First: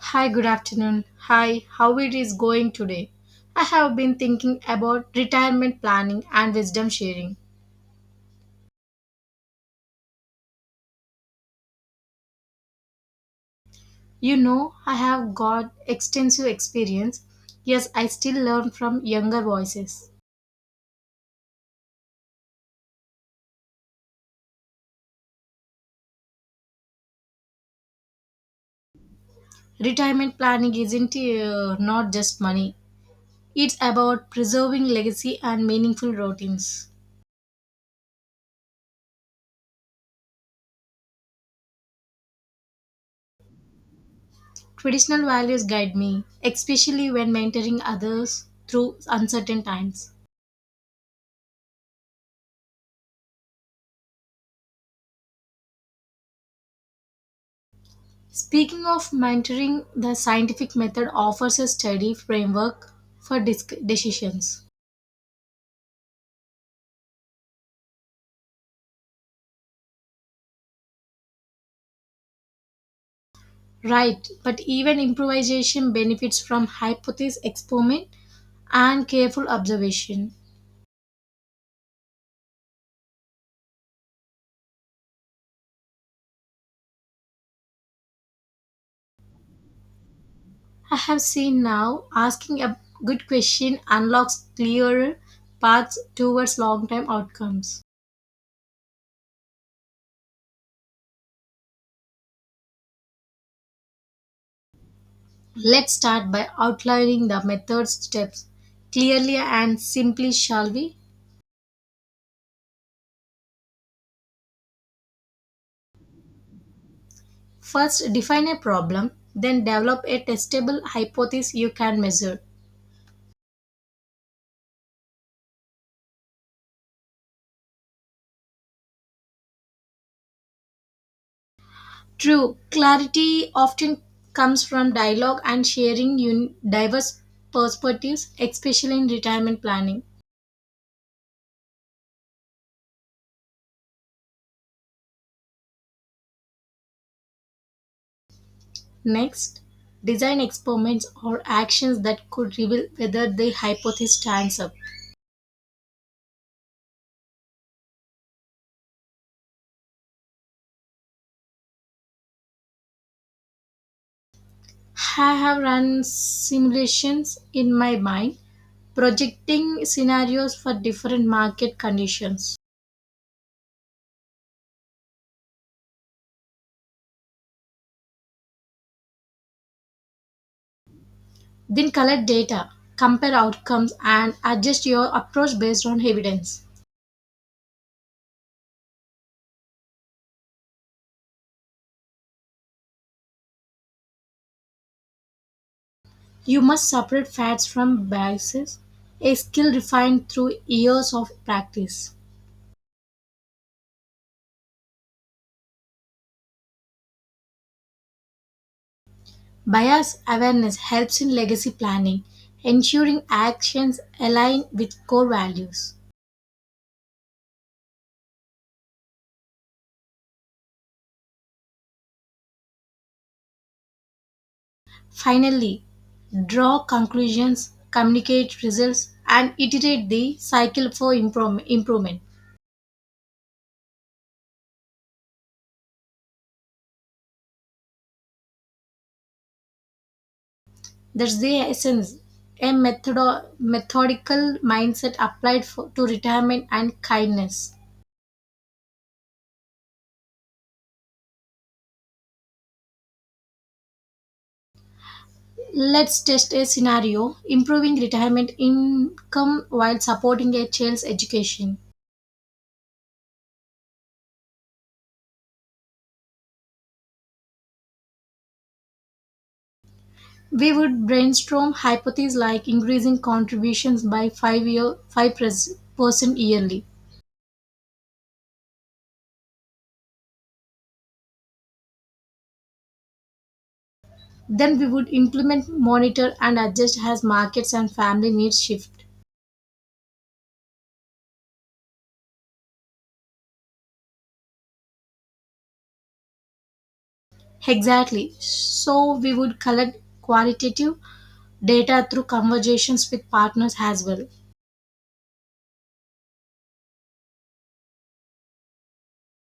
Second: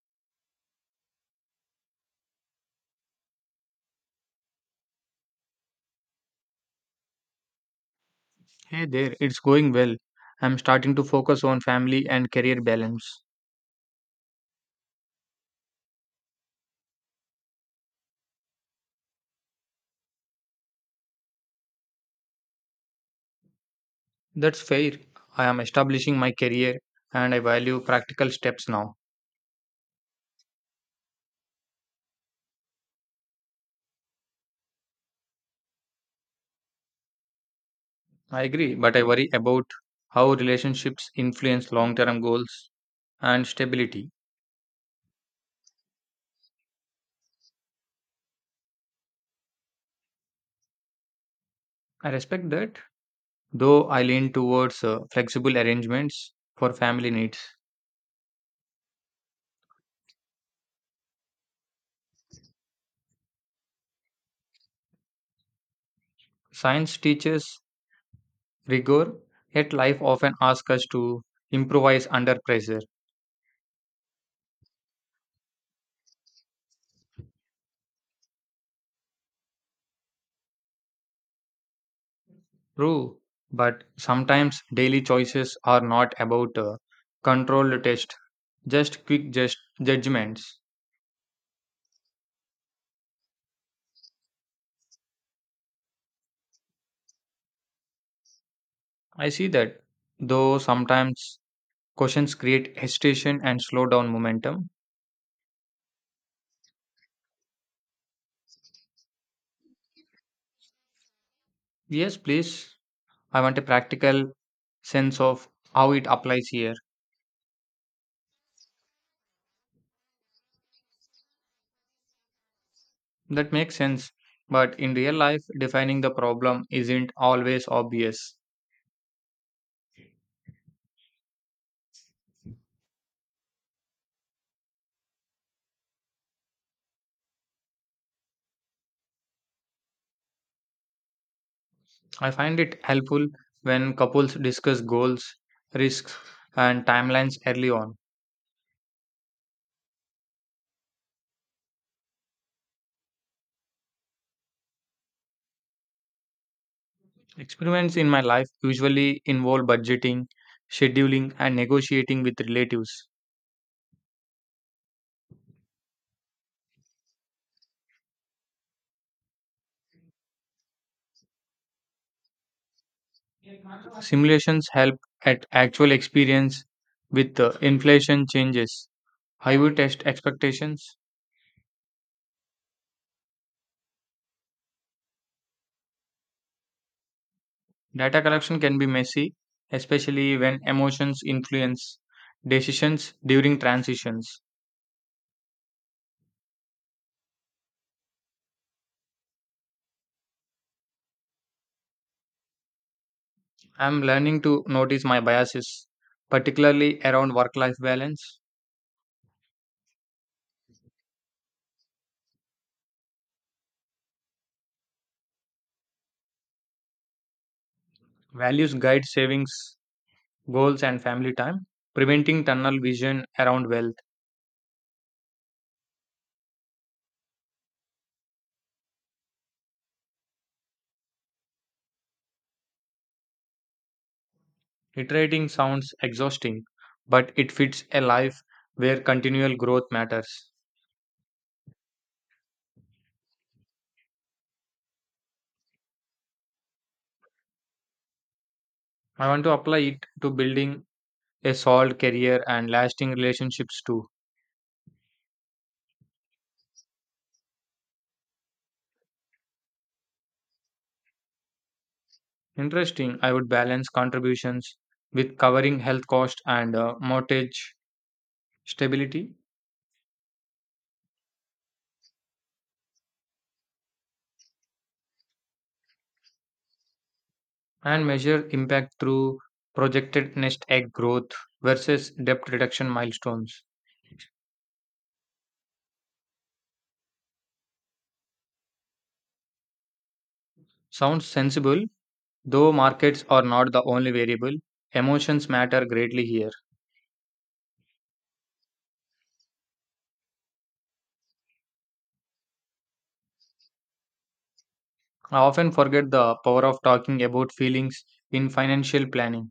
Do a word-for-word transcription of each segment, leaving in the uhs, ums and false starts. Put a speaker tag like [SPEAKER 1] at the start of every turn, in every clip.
[SPEAKER 1] Hi, good afternoon. Hi, how it is going today? I have been thinking about retirement planning and wisdom sharing.
[SPEAKER 2] Hey there, it's going well. I'm starting to focus on family and career balance.
[SPEAKER 1] You know, I have got extensive experience. Yes, I still learn from younger voices.
[SPEAKER 2] That's fair. I am establishing my career, and I value practical steps now.
[SPEAKER 1] Retirement planning isn't uh, not just money. It's about preserving legacy and meaningful routines.
[SPEAKER 2] I agree, but I worry about how relationships influence long term goals and stability.
[SPEAKER 1] Traditional values guide me, especially when mentoring others through uncertain times.
[SPEAKER 2] I respect that, though I lean towards uh, flexible arrangements for family needs.
[SPEAKER 1] Speaking of mentoring, the scientific method offers a steady framework for disc- decisions.
[SPEAKER 2] Science teaches rigor, yet life often asks us to improvise under pressure.
[SPEAKER 1] Right, but even improvisation benefits from hypothesis experiment and careful observation.
[SPEAKER 2] True, but sometimes daily choices are not about uh, controlled test, just quick just judgments.
[SPEAKER 1] I have seen now asking a good question unlocks clearer paths towards long term outcomes.
[SPEAKER 2] I see that, though sometimes questions create hesitation and slow down momentum.
[SPEAKER 1] Let's start by outlining the method steps clearly and simply, shall we?
[SPEAKER 2] Yes, please. I want a practical sense of how it applies here.
[SPEAKER 1] First, define a problem, then develop a testable hypothesis you can measure.
[SPEAKER 2] That makes sense, but in real life, defining the problem isn't always obvious.
[SPEAKER 1] True, clarity often comes from dialogue and sharing un- diverse perspectives, especially in retirement planning.
[SPEAKER 2] I find it helpful when couples discuss goals, risks, and timelines early on.
[SPEAKER 1] Next, design experiments or actions that could reveal whether the hypothesis stands up.
[SPEAKER 2] Experiments in my life usually involve budgeting, scheduling, and negotiating with relatives.
[SPEAKER 1] I have run simulations in my mind, projecting scenarios for different market conditions.
[SPEAKER 2] Simulations help at actual experience with uh, inflation changes. How you test expectations?
[SPEAKER 1] Then collect data, compare outcomes, and adjust your approach based on evidence.
[SPEAKER 2] Data collection can be messy, especially when emotions influence decisions during transitions.
[SPEAKER 1] You must separate facts from biases, a skill refined through years of practice.
[SPEAKER 2] I'm learning to notice my biases, particularly around work life balance.
[SPEAKER 1] Bias awareness helps in legacy planning, ensuring actions align with core values.
[SPEAKER 2] Values guide savings, goals, and family time, preventing tunnel vision around wealth.
[SPEAKER 1] Finally, draw conclusions, communicate results, and iterate the cycle for improm- improvement.
[SPEAKER 2] Iterating sounds exhausting, but it fits a life where continual growth matters.
[SPEAKER 1] That's the essence. A methodo- methodical mindset applied for, to retirement and kindness.
[SPEAKER 2] I want to apply it to building a solid career and lasting relationships too.
[SPEAKER 1] Let's test a scenario improving retirement income while supporting a child's education.
[SPEAKER 2] Interesting, I would balance contributions with covering health costs and uh, mortgage stability,
[SPEAKER 1] We would brainstorm hypotheses like increasing contributions by five year five percent yearly.
[SPEAKER 2] and measure impact through projected nest egg growth versus debt reduction milestones.
[SPEAKER 1] Then we would implement, monitor, and adjust as markets and family needs shift.
[SPEAKER 2] Sounds sensible, though markets are not the only variable. Emotions matter greatly here.
[SPEAKER 1] Exactly. So we would collect qualitative data through conversations with partners as well.
[SPEAKER 2] I often forget the power of talking about feelings in financial planning.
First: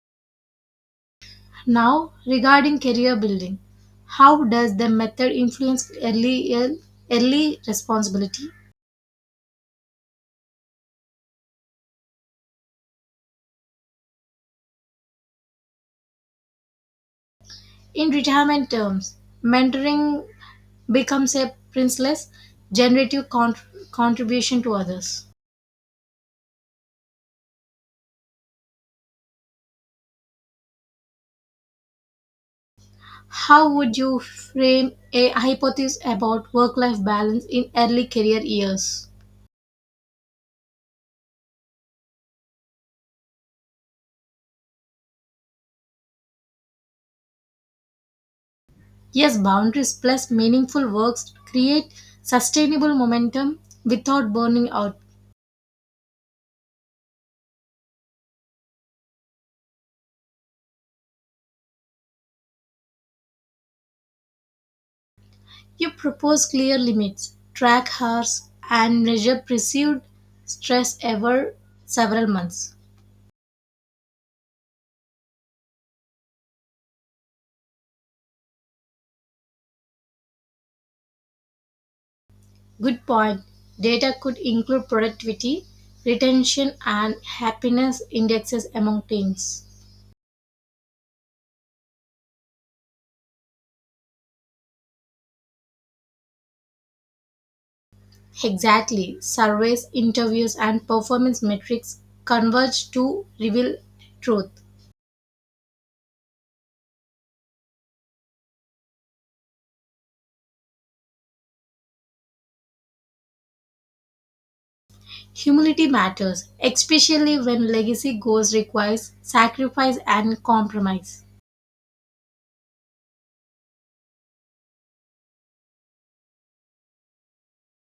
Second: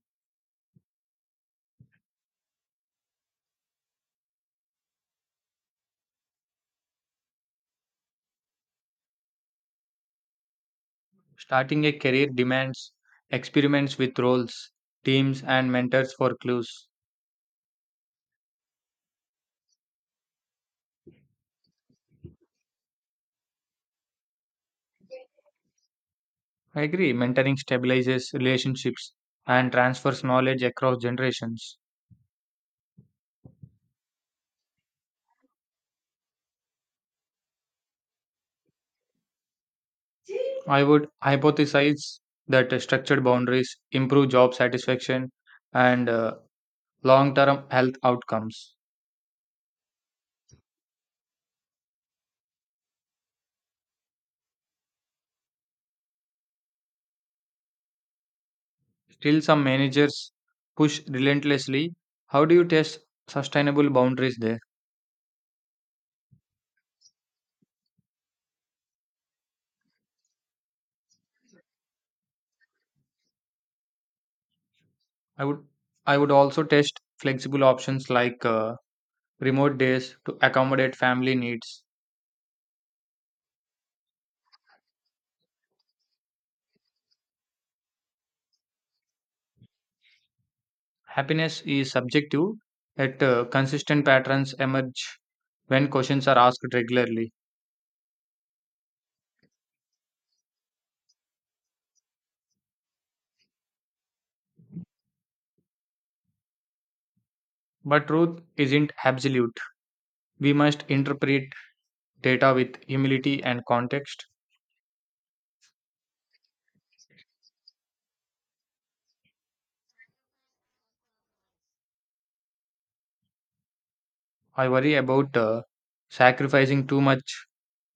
[SPEAKER 1] Now, regarding career building, how does the method influence early, early responsibility?
[SPEAKER 2] Starting a career demands experiments with roles, teams, and mentors for clues.
[SPEAKER 1] In retirement terms, mentoring becomes a priceless generative cont- contribution to others.
[SPEAKER 2] I agree, mentoring stabilizes relationships and transfers knowledge across generations.
[SPEAKER 1] How would you frame a hypothesis about work life balance in early career years?
[SPEAKER 2] I would hypothesize that structured boundaries improve job satisfaction and uh, long term health outcomes.
[SPEAKER 1] Yes, boundaries plus meaningful works create sustainable momentum without burning out.
[SPEAKER 2] Still, some managers push relentlessly. How do you test sustainable boundaries there?
[SPEAKER 1] You propose clear limits, track hours, and measure perceived stress over several months.
[SPEAKER 2] I would I would also test flexible options like uh, remote days to accommodate family needs.
[SPEAKER 1] Good point. Data could include productivity, retention, and happiness indexes among teens.
[SPEAKER 2] Happiness is subjective, yet uh, consistent patterns emerge when questions are asked regularly.
[SPEAKER 1] Exactly. Surveys, interviews, and performance metrics converge to reveal truth.
[SPEAKER 2] But truth isn't absolute. We must interpret data with humility and context.
[SPEAKER 1] Humility matters, especially when legacy goals requires sacrifice and compromise.
[SPEAKER 2] I worry about uh, sacrificing too much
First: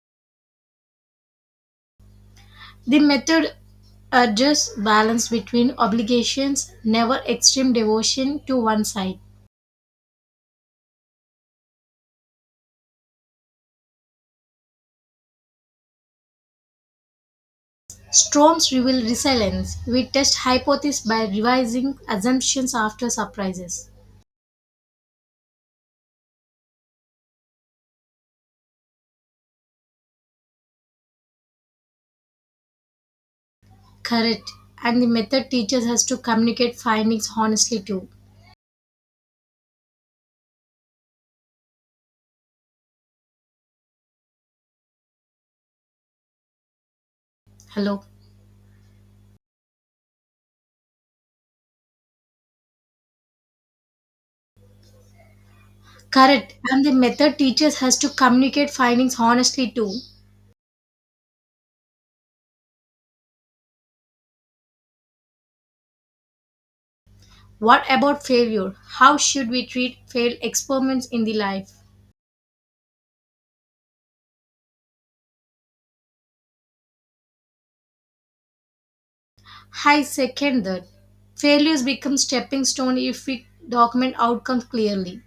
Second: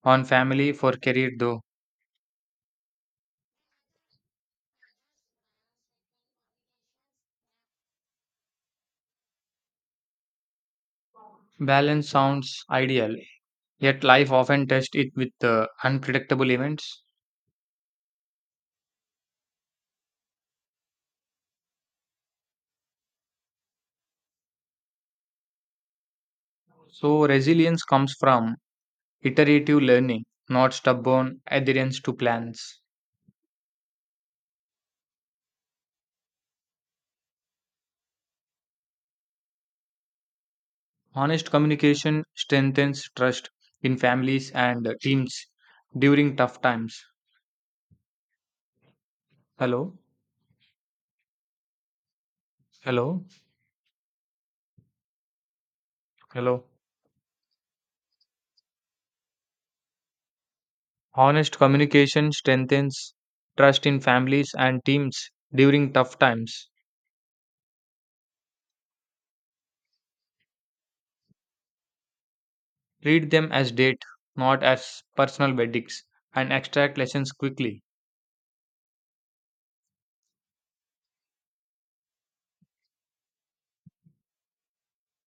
[SPEAKER 2] on family for career though.
[SPEAKER 1] The method urges balance between obligations, never extreme devotion to one side.
[SPEAKER 2] Balance sounds ideal, yet life often tests it with uh, unpredictable events.
[SPEAKER 1] Storms reveal resilience. We test hypotheses by revising assumptions after surprises.
[SPEAKER 2] So, resilience comes from iterative learning, not stubborn adherence to plans.
[SPEAKER 1] Correct. And the method teaches us to communicate findings honestly too.
[SPEAKER 2] Honest communication strengthens trust in families and teams during tough times.
[SPEAKER 1] Hello.
[SPEAKER 2] Hello, hello,
[SPEAKER 1] Correct.
[SPEAKER 2] hello.
[SPEAKER 1] And the method teaches us to communicate findings honestly too.
[SPEAKER 2] Honest communication strengthens trust in families and teams during tough times.
[SPEAKER 1] What about failure? How should we treat failed experiments in the life?
[SPEAKER 2] Treat them as date, not as personal verdicts, and extract lessons quickly.
[SPEAKER 1] I second that. Failures become stepping stone if we document outcomes clearly.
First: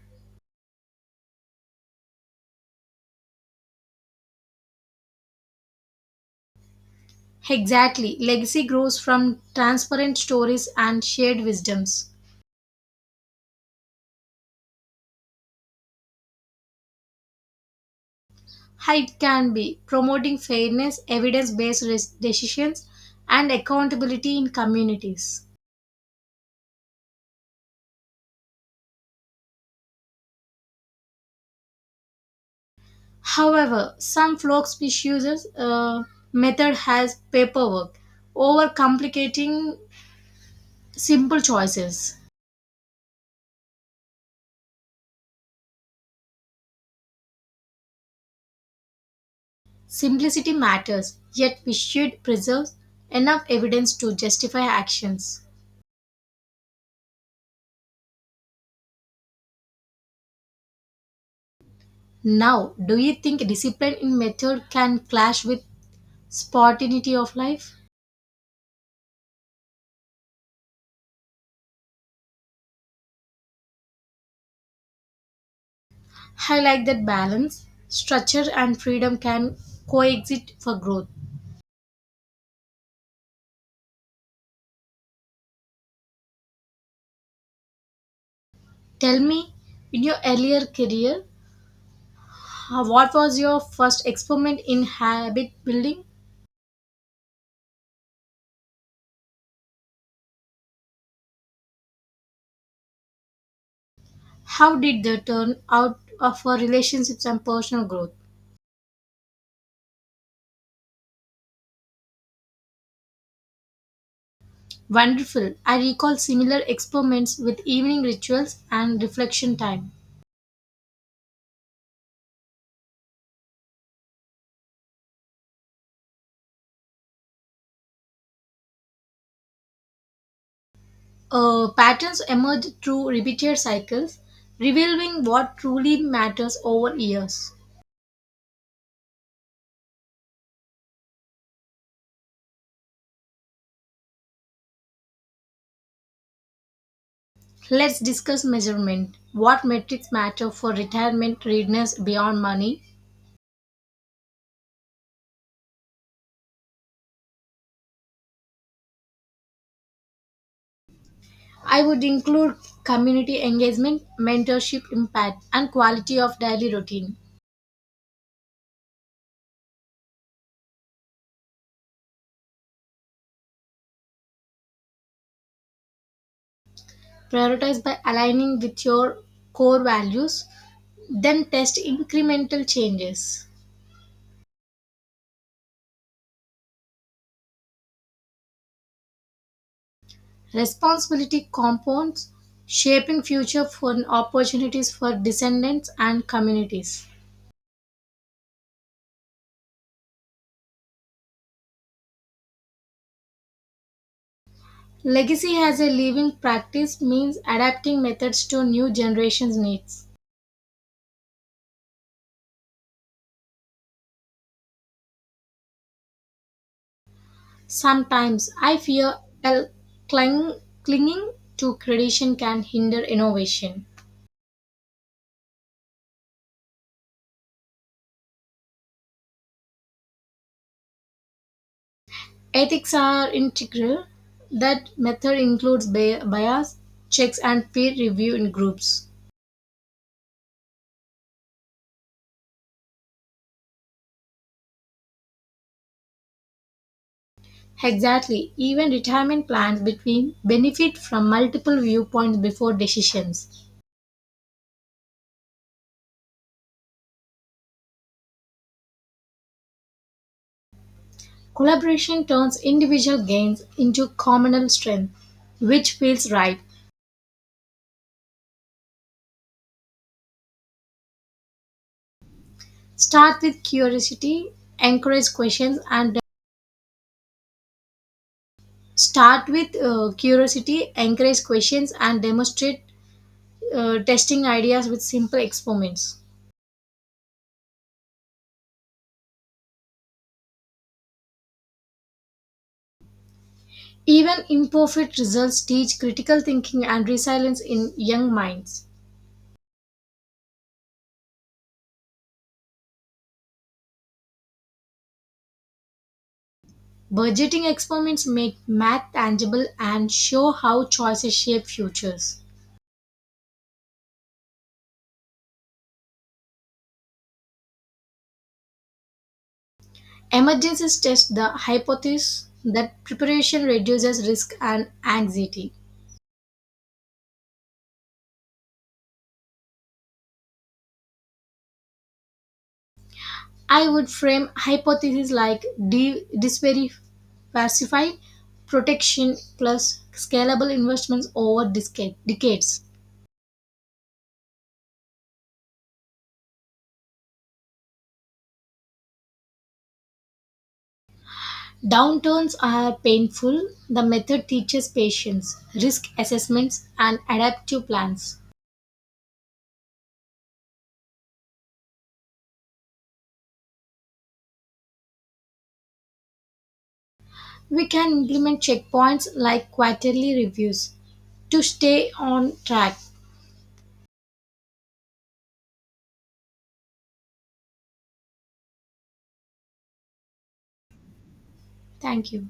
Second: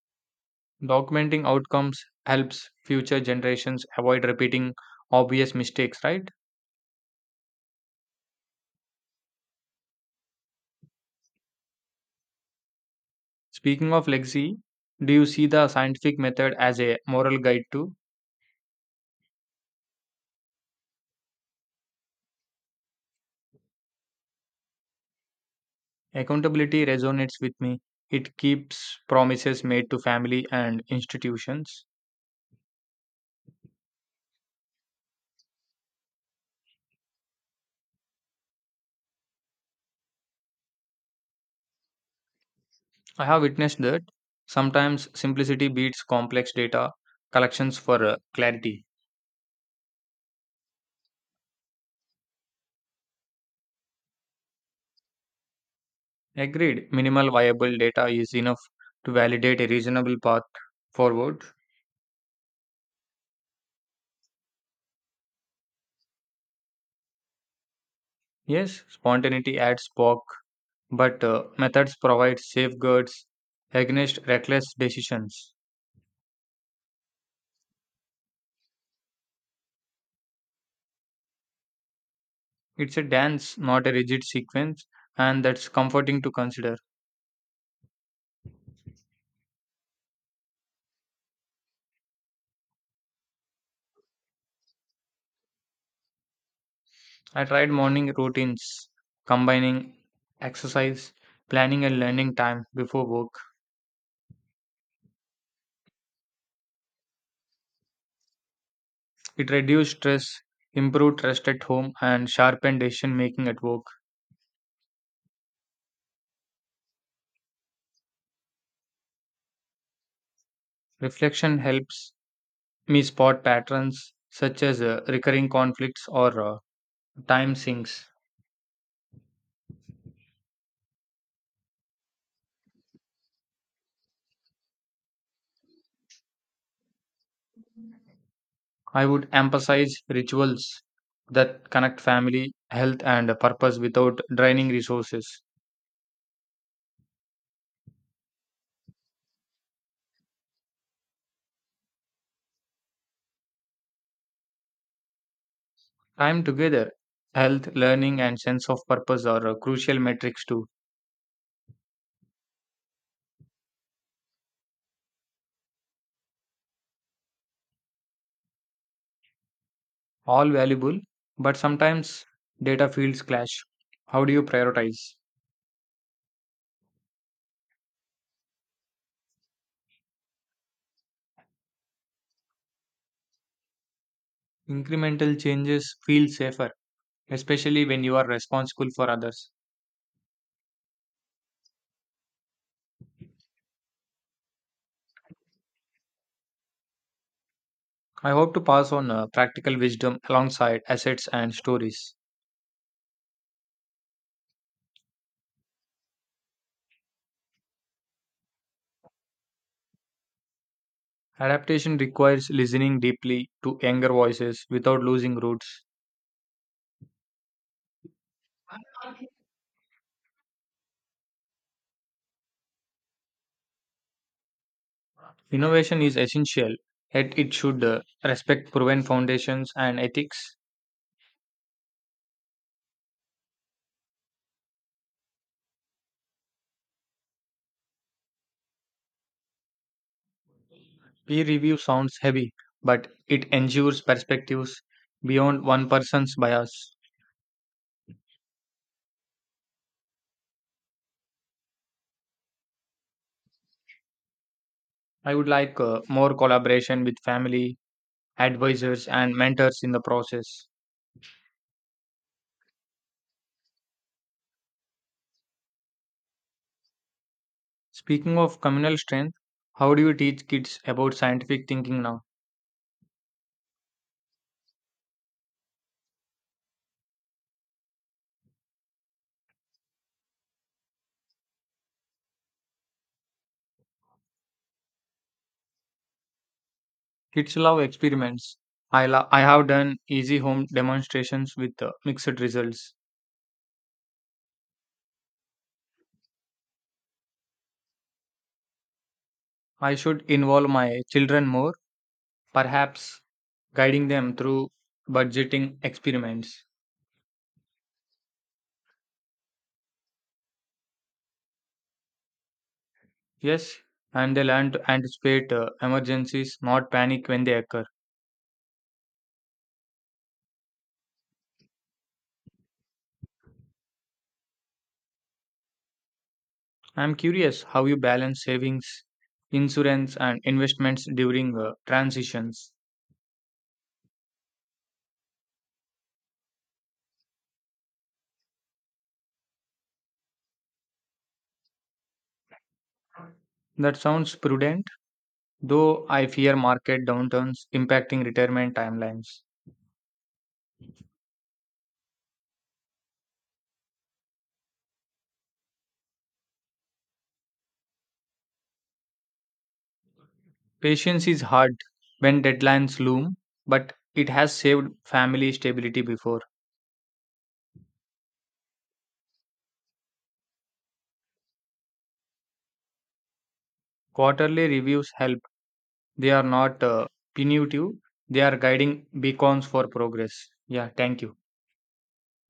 [SPEAKER 2] Documenting outcomes helps future generations avoid repeating obvious mistakes, right?
[SPEAKER 1] Exactly. Legacy grows from transparent stories and shared wisdoms.
[SPEAKER 2] Speaking of legacy, do you see the scientific method as a moral guide too?
[SPEAKER 1] How it can be promoting fairness, evidence based decisions, and accountability in communities.
[SPEAKER 2] Accountability resonates with me. It keeps promises made to family and institutions.
[SPEAKER 1] However, some folks misuses uh, method has paperwork, overcomplicating simple choices.
[SPEAKER 2] I have witnessed that sometimes simplicity beats complex data collections for uh, clarity.
[SPEAKER 1] Simplicity matters, yet we should preserve enough evidence to justify actions.
[SPEAKER 2] Agreed, minimal viable data is enough to validate a reasonable path forward.
[SPEAKER 1] Now, do you think discipline in method can clash with spontaneity of life?
[SPEAKER 2] Yes, spontaneity adds spark but uh, methods provide safeguards against reckless decisions.
[SPEAKER 1] I like that balance. Structure and freedom can coexist for growth.
[SPEAKER 2] It's a dance, not a rigid sequence, and that's comforting to consider.
[SPEAKER 1] Tell me, in your earlier career, how- what was your first experiment in habit building?
[SPEAKER 2] I tried morning routines, combining exercise, planning, and learning time before work.
[SPEAKER 1] How did that turn out uh, for relationships and personal growth?
[SPEAKER 2] It reduced stress, improved rest at home, and sharpened decision making at work.
[SPEAKER 1] Wonderful. I recall similar experiments with evening rituals and reflection time.
[SPEAKER 2] Reflection helps me spot patterns such as uh, recurring conflicts or uh, time sinks.
[SPEAKER 1] Uh, patterns emerge through repeated cycles, revealing what truly matters over years.
[SPEAKER 2] I would emphasize rituals that connect family, health, and purpose without draining resources.
[SPEAKER 1] Let's discuss measurement. What metrics matter for retirement readiness beyond money?
[SPEAKER 2] Time together, health, learning, and sense of purpose are uh, crucial metrics too.
[SPEAKER 1] I would include community engagement, mentorship impact, and quality of daily routine.
[SPEAKER 2] All valuable, but sometimes data fields clash. How do you prioritize?
[SPEAKER 1] Prioritize by aligning with your core values, then test incremental changes.
[SPEAKER 2] Incremental changes feel safer, especially when you are responsible for others.
[SPEAKER 1] Responsibility compounds, shaping future for opportunities for descendants and communities.
[SPEAKER 2] I hope to pass on uh, practical wisdom alongside assets and stories.
[SPEAKER 1] Legacy as a living practice means adapting methods to new generations' needs.
[SPEAKER 2] Adaptation requires listening deeply to younger voices without losing roots.
[SPEAKER 1] Sometimes I fear a cling, clinging to tradition can hinder innovation.
[SPEAKER 2] Innovation is essential, yet it should uh, respect proven foundations and ethics.
[SPEAKER 1] Ethics are integral. That method includes bi- bias, checks, and peer review in groups.
[SPEAKER 2] Peer review sounds heavy, but it ensures perspectives beyond one person's bias.
[SPEAKER 1] Exactly. Even retirement plans between benefit from multiple viewpoints before decisions.
[SPEAKER 2] I would like uh, more collaboration with family, advisors, and mentors in the process.
[SPEAKER 1] Collaboration turns individual gains into communal strength, which feels right.
[SPEAKER 2] Speaking of communal strength, how do you teach kids about scientific thinking now?
[SPEAKER 1] Start with curiosity, encourage questions, and uh, start with uh, curiosity, encourage questions, and demonstrate uh, testing ideas with simple experiments.
[SPEAKER 2] Kids love experiments. I, lo- I have done easy home demonstrations with uh, mixed results.
[SPEAKER 1] Even imperfect results teach critical thinking and resilience in young minds.
[SPEAKER 2] I should involve my children more, perhaps guiding them through budgeting experiments.
[SPEAKER 1] Budgeting experiments make math tangible and show how choices shape futures.
[SPEAKER 2] Yes, and they learn to anticipate uh, emergencies, not panic when they occur.
[SPEAKER 1] Emergencies test the hypothesis that preparation reduces risk and anxiety.
[SPEAKER 2] I'm curious how you balance savings, insurance, and investments during uh, transitions.
[SPEAKER 1] I would frame hypotheses like de- diversify protection plus scalable investments over disca- decades.
[SPEAKER 2] That sounds prudent, though I fear market downturns impacting retirement timelines.
[SPEAKER 1] Downturns are painful. The method teaches patience, risk assessments, and adaptive plans.
[SPEAKER 2] Patience is hard when deadlines loom, but it has saved family stability before.
[SPEAKER 1] We can implement checkpoints like quarterly reviews to stay on track.
[SPEAKER 2] Quarterly reviews help. They are not uh, punitive, they are guiding beacons for progress. Yeah, thank you.
[SPEAKER 1] Thank you.